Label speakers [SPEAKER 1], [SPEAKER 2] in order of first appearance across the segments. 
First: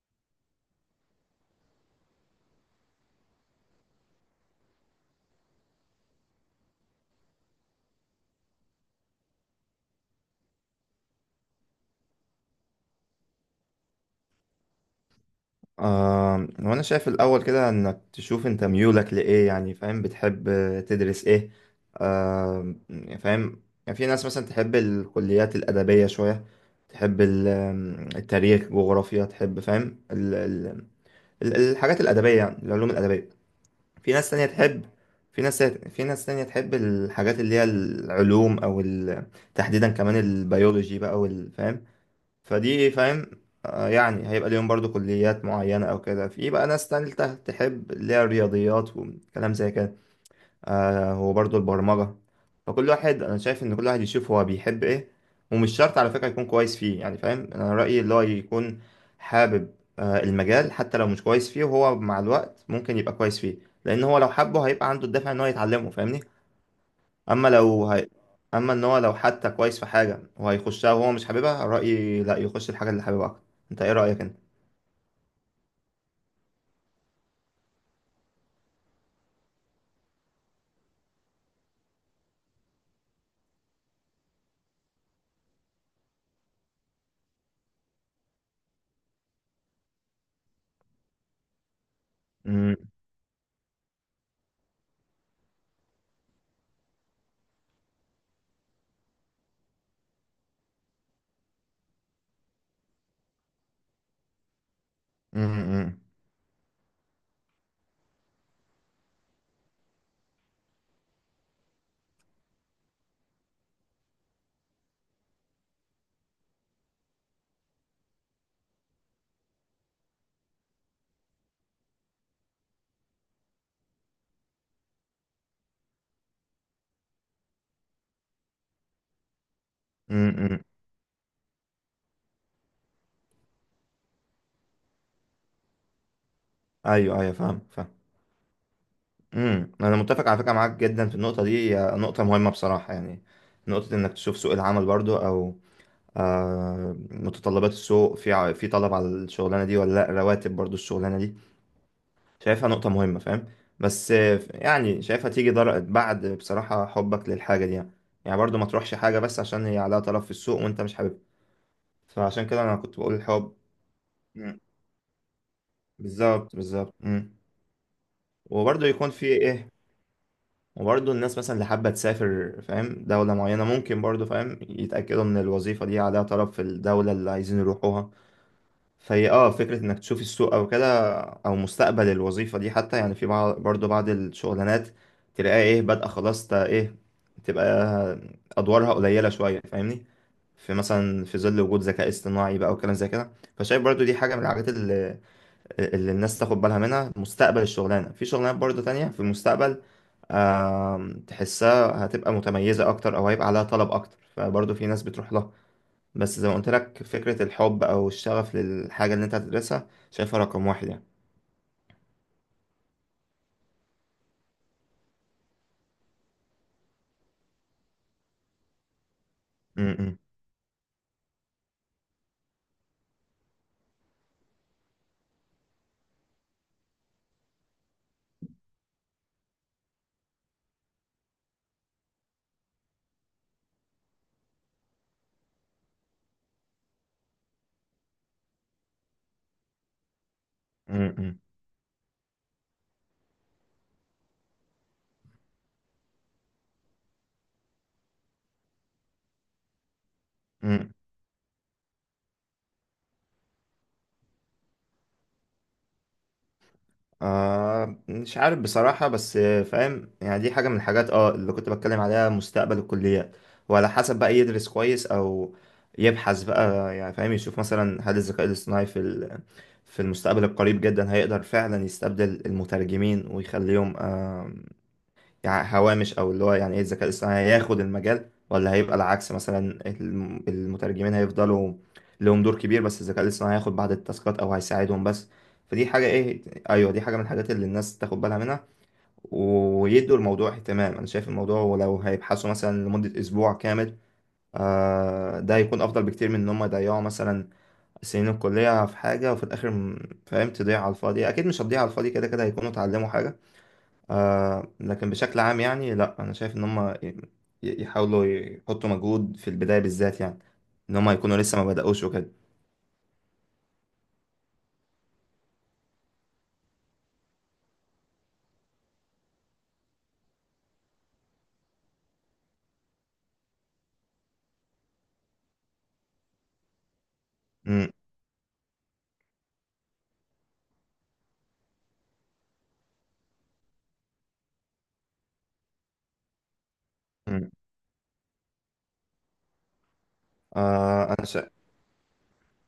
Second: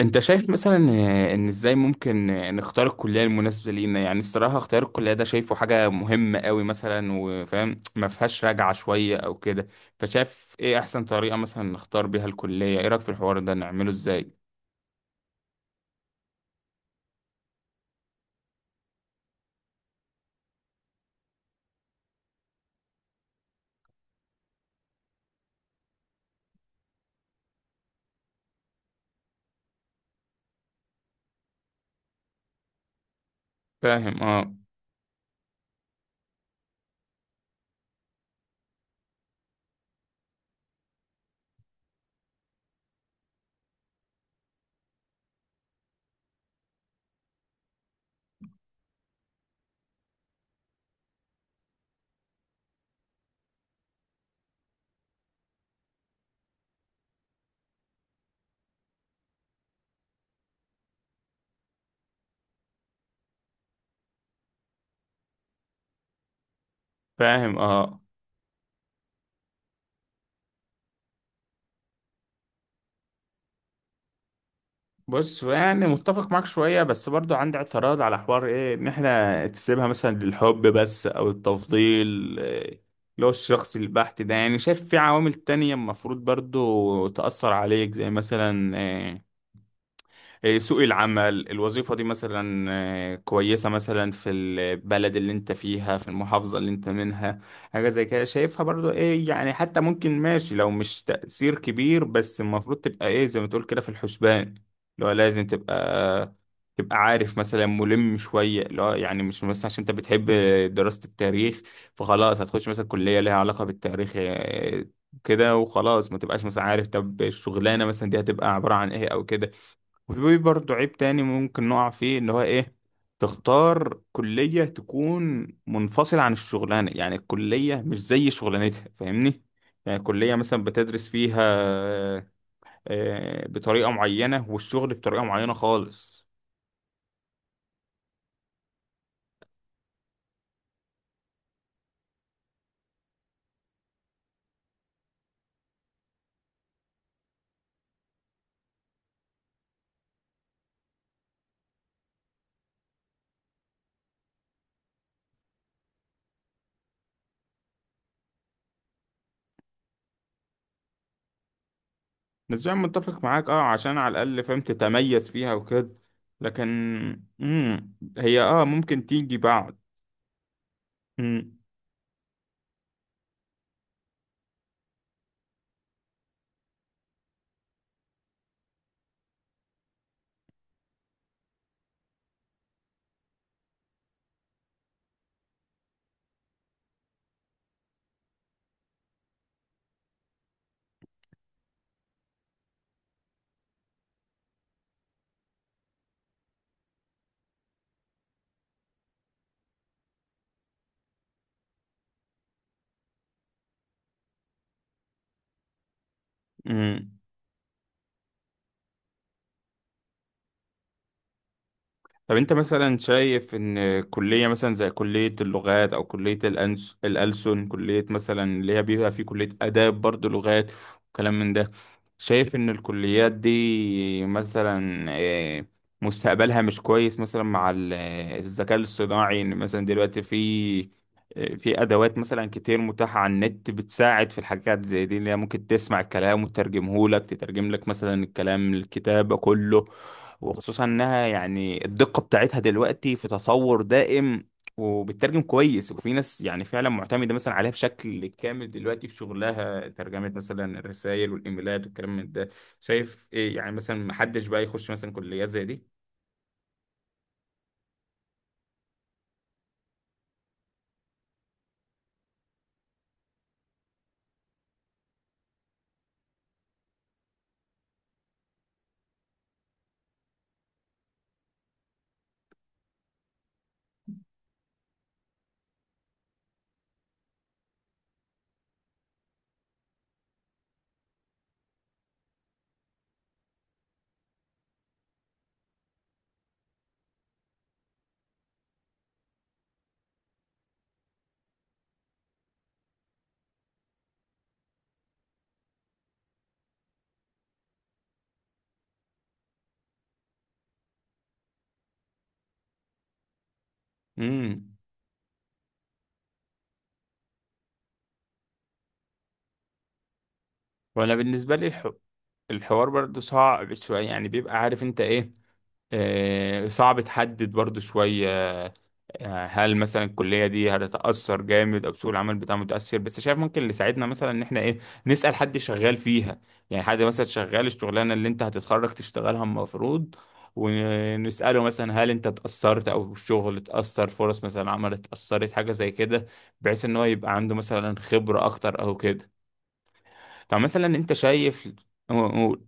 [SPEAKER 1] انت شايف مثلا ان ازاي ممكن نختار الكليه المناسبه لينا. يعني الصراحه اختيار الكليه ده شايفه حاجه مهمه قوي مثلا، وفاهم ما فيهاش راجعه شويه او كده. فشايف ايه احسن طريقه مثلا نختار بيها الكليه؟ ايه رايك في الحوار ده، نعمله ازاي؟
[SPEAKER 2] وانا شايف الاول كده انك تشوف انت ميولك لايه، يعني فاهم بتحب تدرس ايه. يعني فاهم. يعني في ناس مثلا تحب الكليات الادبيه شويه، تحب التاريخ جغرافيا، تحب فاهم الحاجات الادبيه، يعني العلوم الادبيه. في
[SPEAKER 1] فاهم،
[SPEAKER 2] ناس تانية
[SPEAKER 1] اه.
[SPEAKER 2] تحب في ناس تانية تحب الحاجات اللي هي العلوم او تحديدا كمان البيولوجي بقى والفاهم، فدي إيه، فاهم. يعني هيبقى ليهم برضو كليات معينة أو كده. في بقى ناس تالتة تحب اللي هي الرياضيات وكلام زي كده، وبرضو البرمجة. فكل واحد أنا شايف إن كل واحد يشوف هو بيحب إيه، ومش شرط على فكرة يكون كويس فيه. يعني فاهم، أنا رأيي اللي هو يكون حابب المجال، حتى لو مش كويس فيه وهو مع الوقت ممكن يبقى كويس فيه، لأن هو لو حبه هيبقى عنده الدافع إن هو يتعلمه، فاهمني. اما
[SPEAKER 1] فاهم،
[SPEAKER 2] لو
[SPEAKER 1] اه.
[SPEAKER 2] هي... اما ان هو لو حتى كويس في حاجه وهيخشها وهو مش حاببها، رايي لا، يخش الحاجه اللي حاببها اكتر. انت ايه رايك انت؟
[SPEAKER 1] بص يعني متفق معاك شوية، بس برضو عندي اعتراض على حوار ايه، ان احنا تسيبها مثلا للحب بس او التفضيل إيه، اللي هو الشخصي البحت ده. يعني شايف في عوامل تانية المفروض برضو تأثر عليك، زي مثلا سوق العمل، الوظيفة دي مثلا
[SPEAKER 2] امم
[SPEAKER 1] كويسة مثلا في البلد اللي انت فيها، في المحافظة اللي انت منها. حاجة زي كده شايفها برضو ايه، يعني حتى ممكن ماشي لو مش تأثير كبير، بس المفروض تبقى ايه، زي ما تقول كده، في الحسبان. اللي هو لازم
[SPEAKER 2] امم
[SPEAKER 1] تبقى، تبقى عارف مثلا، ملم شوية. اللي هو يعني مش مثلا عشان انت بتحب دراسة التاريخ، فخلاص هتخش مثلا كلية ليها علاقة بالتاريخ كده وخلاص، ما تبقاش مثلا عارف طب الشغلانة مثلا دي هتبقى عبارة عن ايه او كده. وفي برضه عيب تاني ممكن نقع فيه، اللي هو ايه، تختار كلية تكون منفصلة عن الشغلانة. يعني الكلية مش زي شغلانتها، فاهمني؟ يعني كلية
[SPEAKER 2] امم
[SPEAKER 1] مثلا بتدرس فيها بطريقة معينة، والشغل بطريقة معينة خالص.
[SPEAKER 2] ايوه، ايوه، فاهم، فاهم. انا متفق على فكره معاك جدا في النقطه دي، هي نقطه مهمه بصراحه، يعني نقطه انك تشوف سوق العمل برضو، او متطلبات السوق، في طلب على الشغلانه دي ولا لا، رواتب برضو الشغلانه دي شايفها نقطة مهمة، فاهم. بس يعني شايفها تيجي بعد بصراحة حبك للحاجة دي، يعني يعني برضو ما تروحش حاجة بس عشان هي عليها طلب في السوق وانت مش حاببها، فعشان كده
[SPEAKER 1] نسبيا
[SPEAKER 2] انا كنت بقول
[SPEAKER 1] متفق معاك،
[SPEAKER 2] الحب.
[SPEAKER 1] اه، عشان على الأقل فاهم
[SPEAKER 2] مم.
[SPEAKER 1] تتميز فيها وكده.
[SPEAKER 2] بالظبط
[SPEAKER 1] لكن
[SPEAKER 2] بالظبط. مم.
[SPEAKER 1] مم، هي اه
[SPEAKER 2] وبرضه
[SPEAKER 1] ممكن
[SPEAKER 2] يكون في
[SPEAKER 1] تيجي
[SPEAKER 2] ايه
[SPEAKER 1] بعد.
[SPEAKER 2] وبرضه الناس مثلا
[SPEAKER 1] مم.
[SPEAKER 2] اللي حابة تسافر فاهم دولة معينة، ممكن برضه فاهم يتأكدوا ان الوظيفة دي عليها طلب في الدولة اللي عايزين يروحوها. فهي فكرة انك تشوف السوق او كده، او مستقبل الوظيفة دي حتى. يعني في بعض برضو بعض الشغلانات تلاقيها ايه بادئة خلاص، تا ايه، تبقى ادوارها قليلة شوية، فاهمني، في مثلا في ظل وجود ذكاء اصطناعي بقى وكلام زي كده. فشايف برضو دي حاجة من الحاجات اللي الناس تاخد بالها منها، مستقبل الشغلانة، في شغلانات برضو تانية في المستقبل. تحسها هتبقى متميزة اكتر، او هيبقى عليها طلب اكتر، فبرضو في ناس بتروح لها. بس زي ما قلت لك،
[SPEAKER 1] مم.
[SPEAKER 2] فكرة الحب أو الشغف للحاجة اللي أنت هتدرسها شايفها رقم واحد يعني.
[SPEAKER 1] طب انت مثلا شايف ان كلية مثلا زي كلية اللغات، او كلية الألسن، كلية مثلا اللي هي بيبقى في كلية
[SPEAKER 2] م-
[SPEAKER 1] آداب
[SPEAKER 2] م-
[SPEAKER 1] برضو لغات وكلام من ده، شايف ان الكليات دي مثلا مستقبلها مش كويس مثلا مع الذكاء الاصطناعي؟ ان مثلا دلوقتي في ادوات مثلا كتير متاحه على النت، بتساعد في الحاجات زي دي، اللي هي ممكن تسمع الكلام وتترجمه لك، تترجم لك مثلا الكلام، الكتابه، كله. وخصوصا
[SPEAKER 2] م-
[SPEAKER 1] انها
[SPEAKER 2] م-
[SPEAKER 1] يعني الدقه بتاعتها دلوقتي في تطور دائم، وبتترجم كويس. وفي ناس يعني فعلا معتمده مثلا عليها بشكل كامل دلوقتي في شغلها، ترجمه مثلا
[SPEAKER 2] م.
[SPEAKER 1] الرسائل والايميلات والكلام من ده. شايف ايه، يعني مثلا محدش بقى يخش مثلا كليات زي دي؟
[SPEAKER 2] مش عارف بصراحة، بس فاهم يعني دي حاجة من الحاجات اللي كنت بتكلم عليها، مستقبل الكليات، وعلى حسب بقى يدرس كويس أو يبحث بقى، يعني فاهم يشوف مثلا هل الذكاء الاصطناعي في المستقبل القريب جدا هيقدر فعلا يستبدل المترجمين ويخليهم يعني هوامش، او اللي هو يعني ايه الذكاء الاصطناعي هياخد المجال، ولا هيبقى العكس مثلا المترجمين هيفضلوا لهم دور كبير بس الذكاء الاصطناعي هياخد بعض التاسكات او هيساعدهم بس. فدي حاجة ايه، ايوه دي حاجة من الحاجات اللي الناس تاخد بالها منها ويدوا الموضوع اهتمام. انا شايف الموضوع، ولو هيبحثوا مثلا لمدة اسبوع كامل ده هيكون افضل بكتير من ان هم يضيعوا مثلا سنين الكلية في حاجة، وفي الاخر فاهم تضيع على الفاضي، اكيد مش هتضيع على الفاضي، كده كده هيكونوا اتعلموا حاجة.
[SPEAKER 1] امم.
[SPEAKER 2] لكن بشكل عام يعني، لا، انا شايف ان هم يحاولوا يحطوا مجهود في البدايه بالذات، يعني ان هم
[SPEAKER 1] وانا
[SPEAKER 2] يكونوا
[SPEAKER 1] بالنسبه
[SPEAKER 2] لسه ما
[SPEAKER 1] لي
[SPEAKER 2] بداوش وكده.
[SPEAKER 1] الحوار برضو صعب شويه. يعني بيبقى عارف انت ايه، صعب تحدد برضو شوية هل مثلا الكلية دي هتتأثر جامد أو سوق العمل بتاعها متأثر. بس شايف ممكن اللي يساعدنا مثلا إن إحنا إيه، نسأل حد شغال فيها. يعني حد مثلا شغال
[SPEAKER 2] امم
[SPEAKER 1] الشغلانة اللي أنت هتتخرج تشتغلها المفروض، ونسأله مثلا هل أنت اتأثرت، أو الشغل اتأثر، فرص مثلا عمل اتأثرت، حاجة زي كده، بحيث إن هو يبقى
[SPEAKER 2] أمم.
[SPEAKER 1] عنده مثلا خبرة أكتر أو كده. طب مثلا
[SPEAKER 2] آه
[SPEAKER 1] أنت
[SPEAKER 2] انا شا...
[SPEAKER 1] شايف، قول.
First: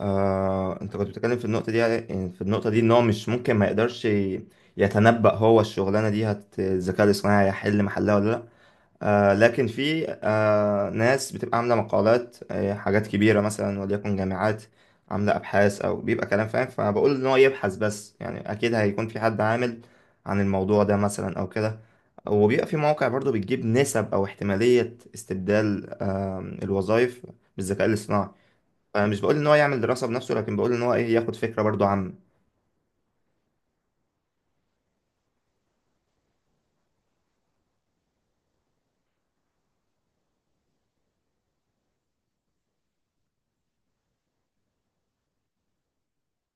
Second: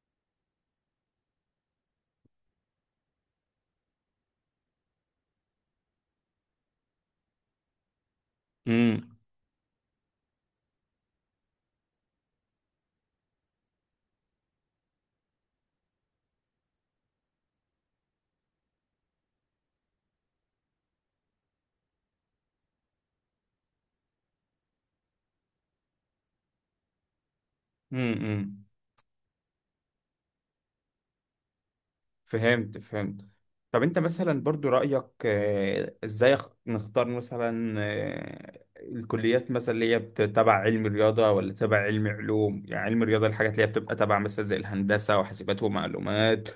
[SPEAKER 2] انت كنت بتتكلم في النقطه دي، يعني في النقطه دي ان هو مش ممكن ما يقدرش يتنبأ هو الشغلانه دي هت الذكاء الاصطناعي هيحل محلها ولا لا.
[SPEAKER 1] مم.
[SPEAKER 2] لكن في ناس بتبقى عاملة مقالات حاجات كبيرة، مثلا وليكن جامعات عاملة أبحاث، أو بيبقى كلام فاهم، فبقول إن هو يبحث بس، يعني أكيد هيكون في حد عامل عن الموضوع ده مثلا أو كده، وبيبقى في مواقع برضو بتجيب نسب أو احتمالية استبدال الوظائف بالذكاء الاصطناعي.
[SPEAKER 1] مم.
[SPEAKER 2] فمش بقول إن هو يعمل دراسة بنفسه، لكن بقول إن هو إيه، ياخد فكرة برضو عامة.
[SPEAKER 1] فهمت، فهمت. طب انت مثلا برضو رأيك ازاي نختار مثلا الكليات مثلا اللي هي تبع علم رياضة ولا تبع علم علوم؟ يعني علم رياضة الحاجات اللي هي بتبقى تبع مثلا زي الهندسة وحاسبات ومعلومات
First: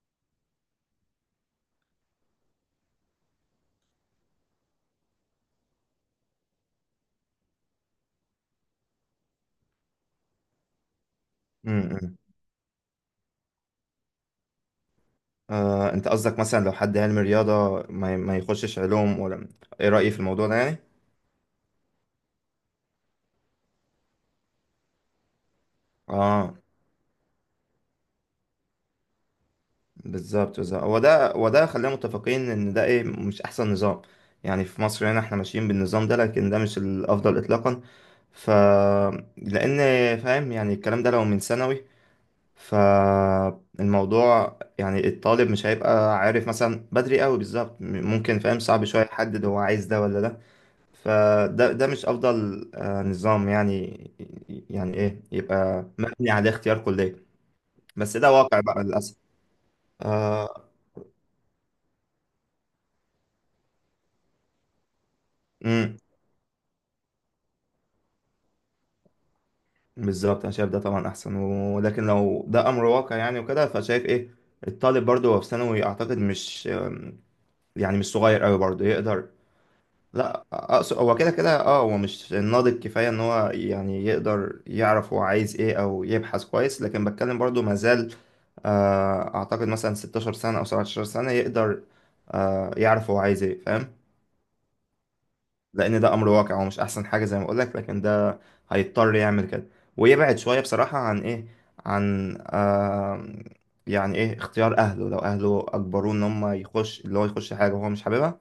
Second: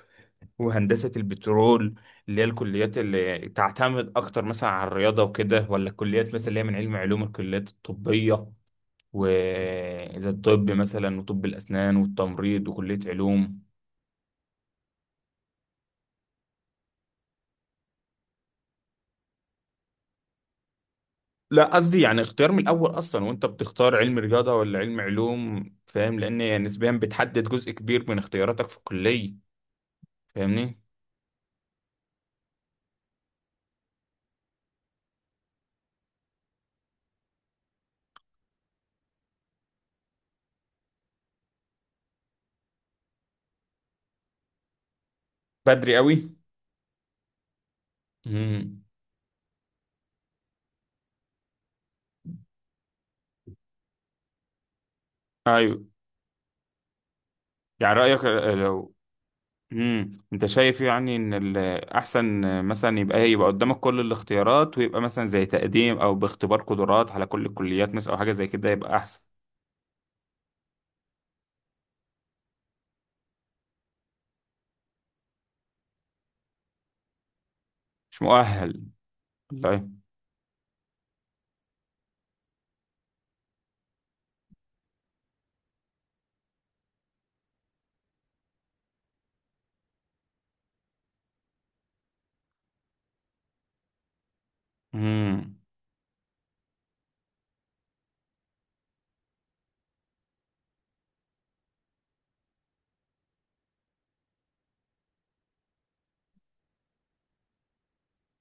[SPEAKER 1] وهندسة البترول، اللي هي الكليات اللي تعتمد اكتر مثلا على الرياضة وكده، ولا الكليات مثلا اللي هي من علم علوم، الكليات الطبية، وزي الطب مثلا وطب
[SPEAKER 2] م-
[SPEAKER 1] الأسنان
[SPEAKER 2] م.
[SPEAKER 1] والتمريض وكلية علوم.
[SPEAKER 2] أنت قصدك مثلا لو حد علم رياضة ما يخشش علوم، ولا إيه رأيي في الموضوع ده يعني؟
[SPEAKER 1] لا، قصدي يعني اختيار من الاول اصلا، وانت بتختار علم رياضه ولا علم علوم، فاهم،
[SPEAKER 2] آه
[SPEAKER 1] لان نسبيا بتحدد جزء كبير من اختياراتك في الكليه.
[SPEAKER 2] بالظبط
[SPEAKER 1] فاهمني؟
[SPEAKER 2] بالظبط، هو ده، وده خلينا متفقين ان ده ايه، مش احسن نظام يعني. في مصر هنا احنا ماشيين بالنظام ده، لكن ده مش الافضل اطلاقا. ف لان فاهم يعني الكلام ده لو من ثانوي، فالموضوع يعني الطالب مش
[SPEAKER 1] بدري
[SPEAKER 2] هيبقى
[SPEAKER 1] قوي.
[SPEAKER 2] عارف مثلا بدري قوي بالظبط، ممكن فاهم
[SPEAKER 1] امم.
[SPEAKER 2] صعب شويه يحدد هو عايز ده ولا ده. فده مش افضل نظام، يعني يعني ايه
[SPEAKER 1] ايوه.
[SPEAKER 2] يبقى مبني على اختيار كليه.
[SPEAKER 1] يعني
[SPEAKER 2] بس
[SPEAKER 1] رايك
[SPEAKER 2] ده واقع بقى
[SPEAKER 1] لو،
[SPEAKER 2] للاسف.
[SPEAKER 1] امم، انت
[SPEAKER 2] آه،
[SPEAKER 1] شايف يعني ان الاحسن مثلا يبقى ايه، يبقى قدامك كل الاختيارات، ويبقى مثلا زي تقديم او باختبار قدرات على كل الكليات مثلا، او حاجه زي كده، يبقى احسن؟
[SPEAKER 2] بالظبط انا شايف ده طبعا احسن، ولكن لو ده امر واقع يعني وكده، فشايف ايه الطالب برضه هو في ثانوي اعتقد مش يعني مش
[SPEAKER 1] مش
[SPEAKER 2] صغير قوي
[SPEAKER 1] مؤهل.
[SPEAKER 2] برضه يقدر.
[SPEAKER 1] والله.
[SPEAKER 2] لا، اقصد هو كده كده اه هو مش ناضج كفايه ان هو يعني يقدر يعرف هو عايز ايه او يبحث كويس، لكن بتكلم برضه ما زال اعتقد مثلا 16 سنه او 17 سنه يقدر يعرف هو عايز ايه، فاهم.
[SPEAKER 1] امم.
[SPEAKER 2] لان ده امر واقع ومش احسن حاجه زي ما اقول لك، لكن ده هيضطر يعمل كده، ويبعد شويه بصراحه عن ايه، عن يعني ايه اختيار اهله، لو اهله اجبروه ان هم يخش اللي هو يخش حاجه وهو مش حاببها،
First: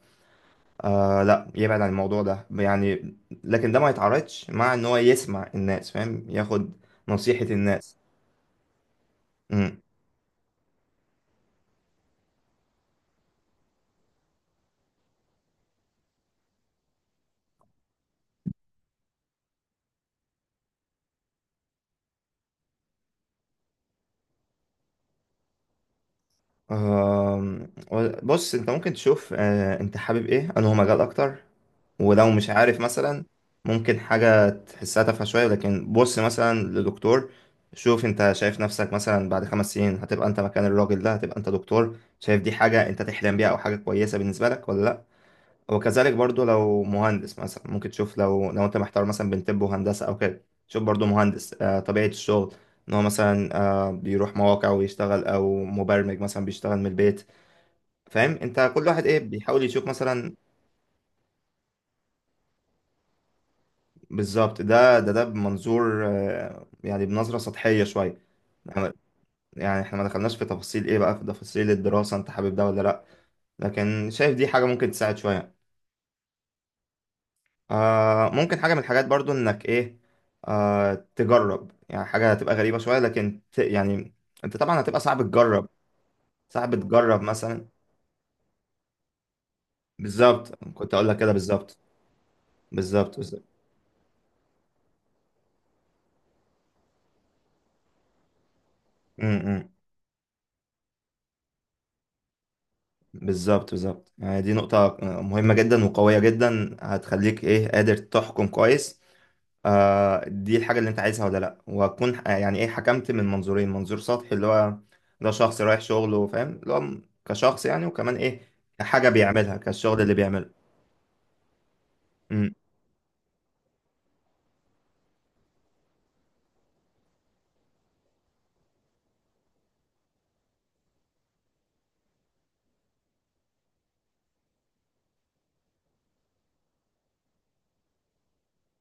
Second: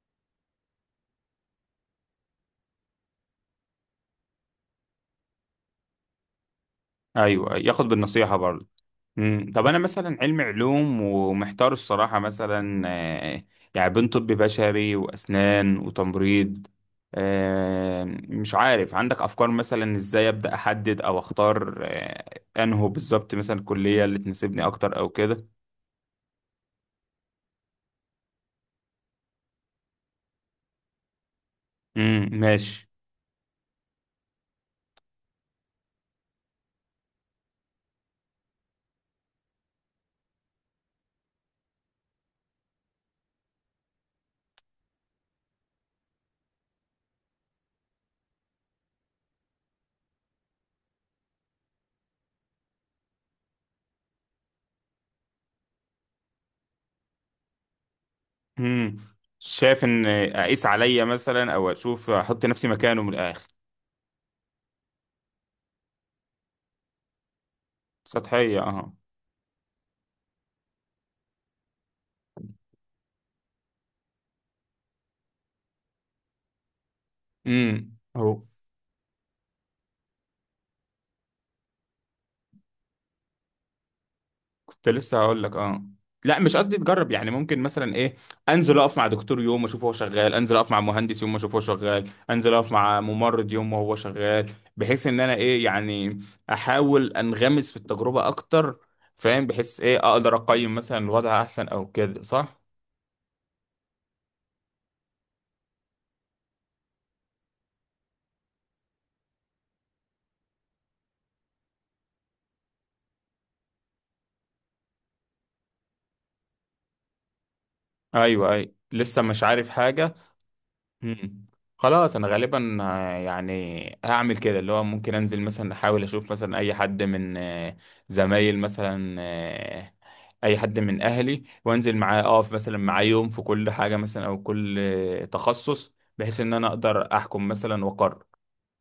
[SPEAKER 2] لا، يبعد عن الموضوع ده يعني. لكن ده ما يتعارضش مع ان هو يسمع الناس فاهم، ياخد
[SPEAKER 1] ايوه،
[SPEAKER 2] نصيحه
[SPEAKER 1] أيوه. ياخد
[SPEAKER 2] الناس.
[SPEAKER 1] بالنصيحه برضه. مم. طب انا
[SPEAKER 2] امم
[SPEAKER 1] مثلا علم علوم، ومحتار الصراحه، مثلا يعني بين طب بشري واسنان وتمريض آه، مش عارف عندك افكار مثلا ازاي ابدا احدد او اختار انهو بالظبط مثلا الكليه اللي تناسبني اكتر او كده؟
[SPEAKER 2] آم، بص انت ممكن تشوف انت حابب ايه انه هو مجال اكتر،
[SPEAKER 1] امم،
[SPEAKER 2] ولو مش عارف
[SPEAKER 1] ماشي.
[SPEAKER 2] مثلا ممكن حاجة تحسها تافهة شوية، لكن بص مثلا لدكتور، شوف انت شايف نفسك مثلا بعد 5 سنين هتبقى انت مكان الراجل ده، هتبقى انت دكتور، شايف دي حاجة انت تحلم بيها او حاجة كويسة بالنسبة لك ولا لا. وكذلك برضو لو مهندس مثلا ممكن تشوف، لو انت محتار مثلا بين طب وهندسة او كده، شوف برضو مهندس طبيعة الشغل ان هو مثلا بيروح مواقع ويشتغل، او مبرمج مثلا بيشتغل من البيت، فاهم، انت كل
[SPEAKER 1] امم.
[SPEAKER 2] واحد ايه بيحاول
[SPEAKER 1] شايف
[SPEAKER 2] يشوف
[SPEAKER 1] ان
[SPEAKER 2] مثلا.
[SPEAKER 1] اقيس عليا مثلا، او اشوف، احط نفسي مكانه من الاخر.
[SPEAKER 2] بالظبط، ده ده ده بمنظور يعني بنظرة سطحية شوية.
[SPEAKER 1] سطحيه، اه.
[SPEAKER 2] إحنا- يعني احنا ما دخلناش في تفاصيل ايه بقى، في تفاصيل الدراسة انت حابب ده ولا لا، لكن شايف دي حاجة ممكن تساعد شوية.
[SPEAKER 1] امم. اهو.
[SPEAKER 2] ممكن حاجة من الحاجات برضو انك ايه، تجرب، يعني حاجة هتبقى غريبة شوية لكن يعني انت طبعا
[SPEAKER 1] كنت
[SPEAKER 2] هتبقى
[SPEAKER 1] لسه
[SPEAKER 2] صعب
[SPEAKER 1] هقول لك،
[SPEAKER 2] تجرب،
[SPEAKER 1] اه. لا، مش
[SPEAKER 2] صعب
[SPEAKER 1] قصدي تجرب،
[SPEAKER 2] تجرب
[SPEAKER 1] يعني ممكن
[SPEAKER 2] مثلا.
[SPEAKER 1] مثلا ايه، انزل اقف مع دكتور يوم اشوفه هو شغال، انزل
[SPEAKER 2] بالظبط
[SPEAKER 1] اقف مع
[SPEAKER 2] كنت اقول لك
[SPEAKER 1] مهندس
[SPEAKER 2] كده،
[SPEAKER 1] يوم اشوفه هو
[SPEAKER 2] بالظبط،
[SPEAKER 1] شغال، انزل اقف مع
[SPEAKER 2] بالظبط بالظبط.
[SPEAKER 1] ممرض يوم وهو شغال. بحيث ان انا ايه يعني، احاول انغمس في التجربة اكتر،
[SPEAKER 2] م-
[SPEAKER 1] فاهم،
[SPEAKER 2] م.
[SPEAKER 1] بحيث ايه اقدر اقيم مثلا الوضع احسن او كده، صح؟
[SPEAKER 2] بالظبط بالظبط، يعني دي نقطة مهمة جدا وقوية جدا، هتخليك ايه قادر تحكم كويس دي الحاجة اللي انت عايزها ولا لا، وهتكون يعني ايه، حكمت من منظورين، منظور سطحي اللي هو ده شخص رايح شغله، فاهم اللي هو كشخص يعني، وكمان ايه،
[SPEAKER 1] ايوه، اي أيوة.
[SPEAKER 2] كحاجة
[SPEAKER 1] لسه مش
[SPEAKER 2] بيعملها،
[SPEAKER 1] عارف
[SPEAKER 2] كالشغل
[SPEAKER 1] حاجة.
[SPEAKER 2] اللي بيعمله
[SPEAKER 1] مم. خلاص، انا غالبا يعني هعمل كده، اللي هو ممكن انزل مثلا، احاول اشوف مثلا اي حد من زمايل مثلا اي حد من اهلي، وانزل معاه اقف مثلا معاه يوم في كل حاجة مثلا، او كل تخصص، بحيث ان انا اقدر احكم مثلا واقرر.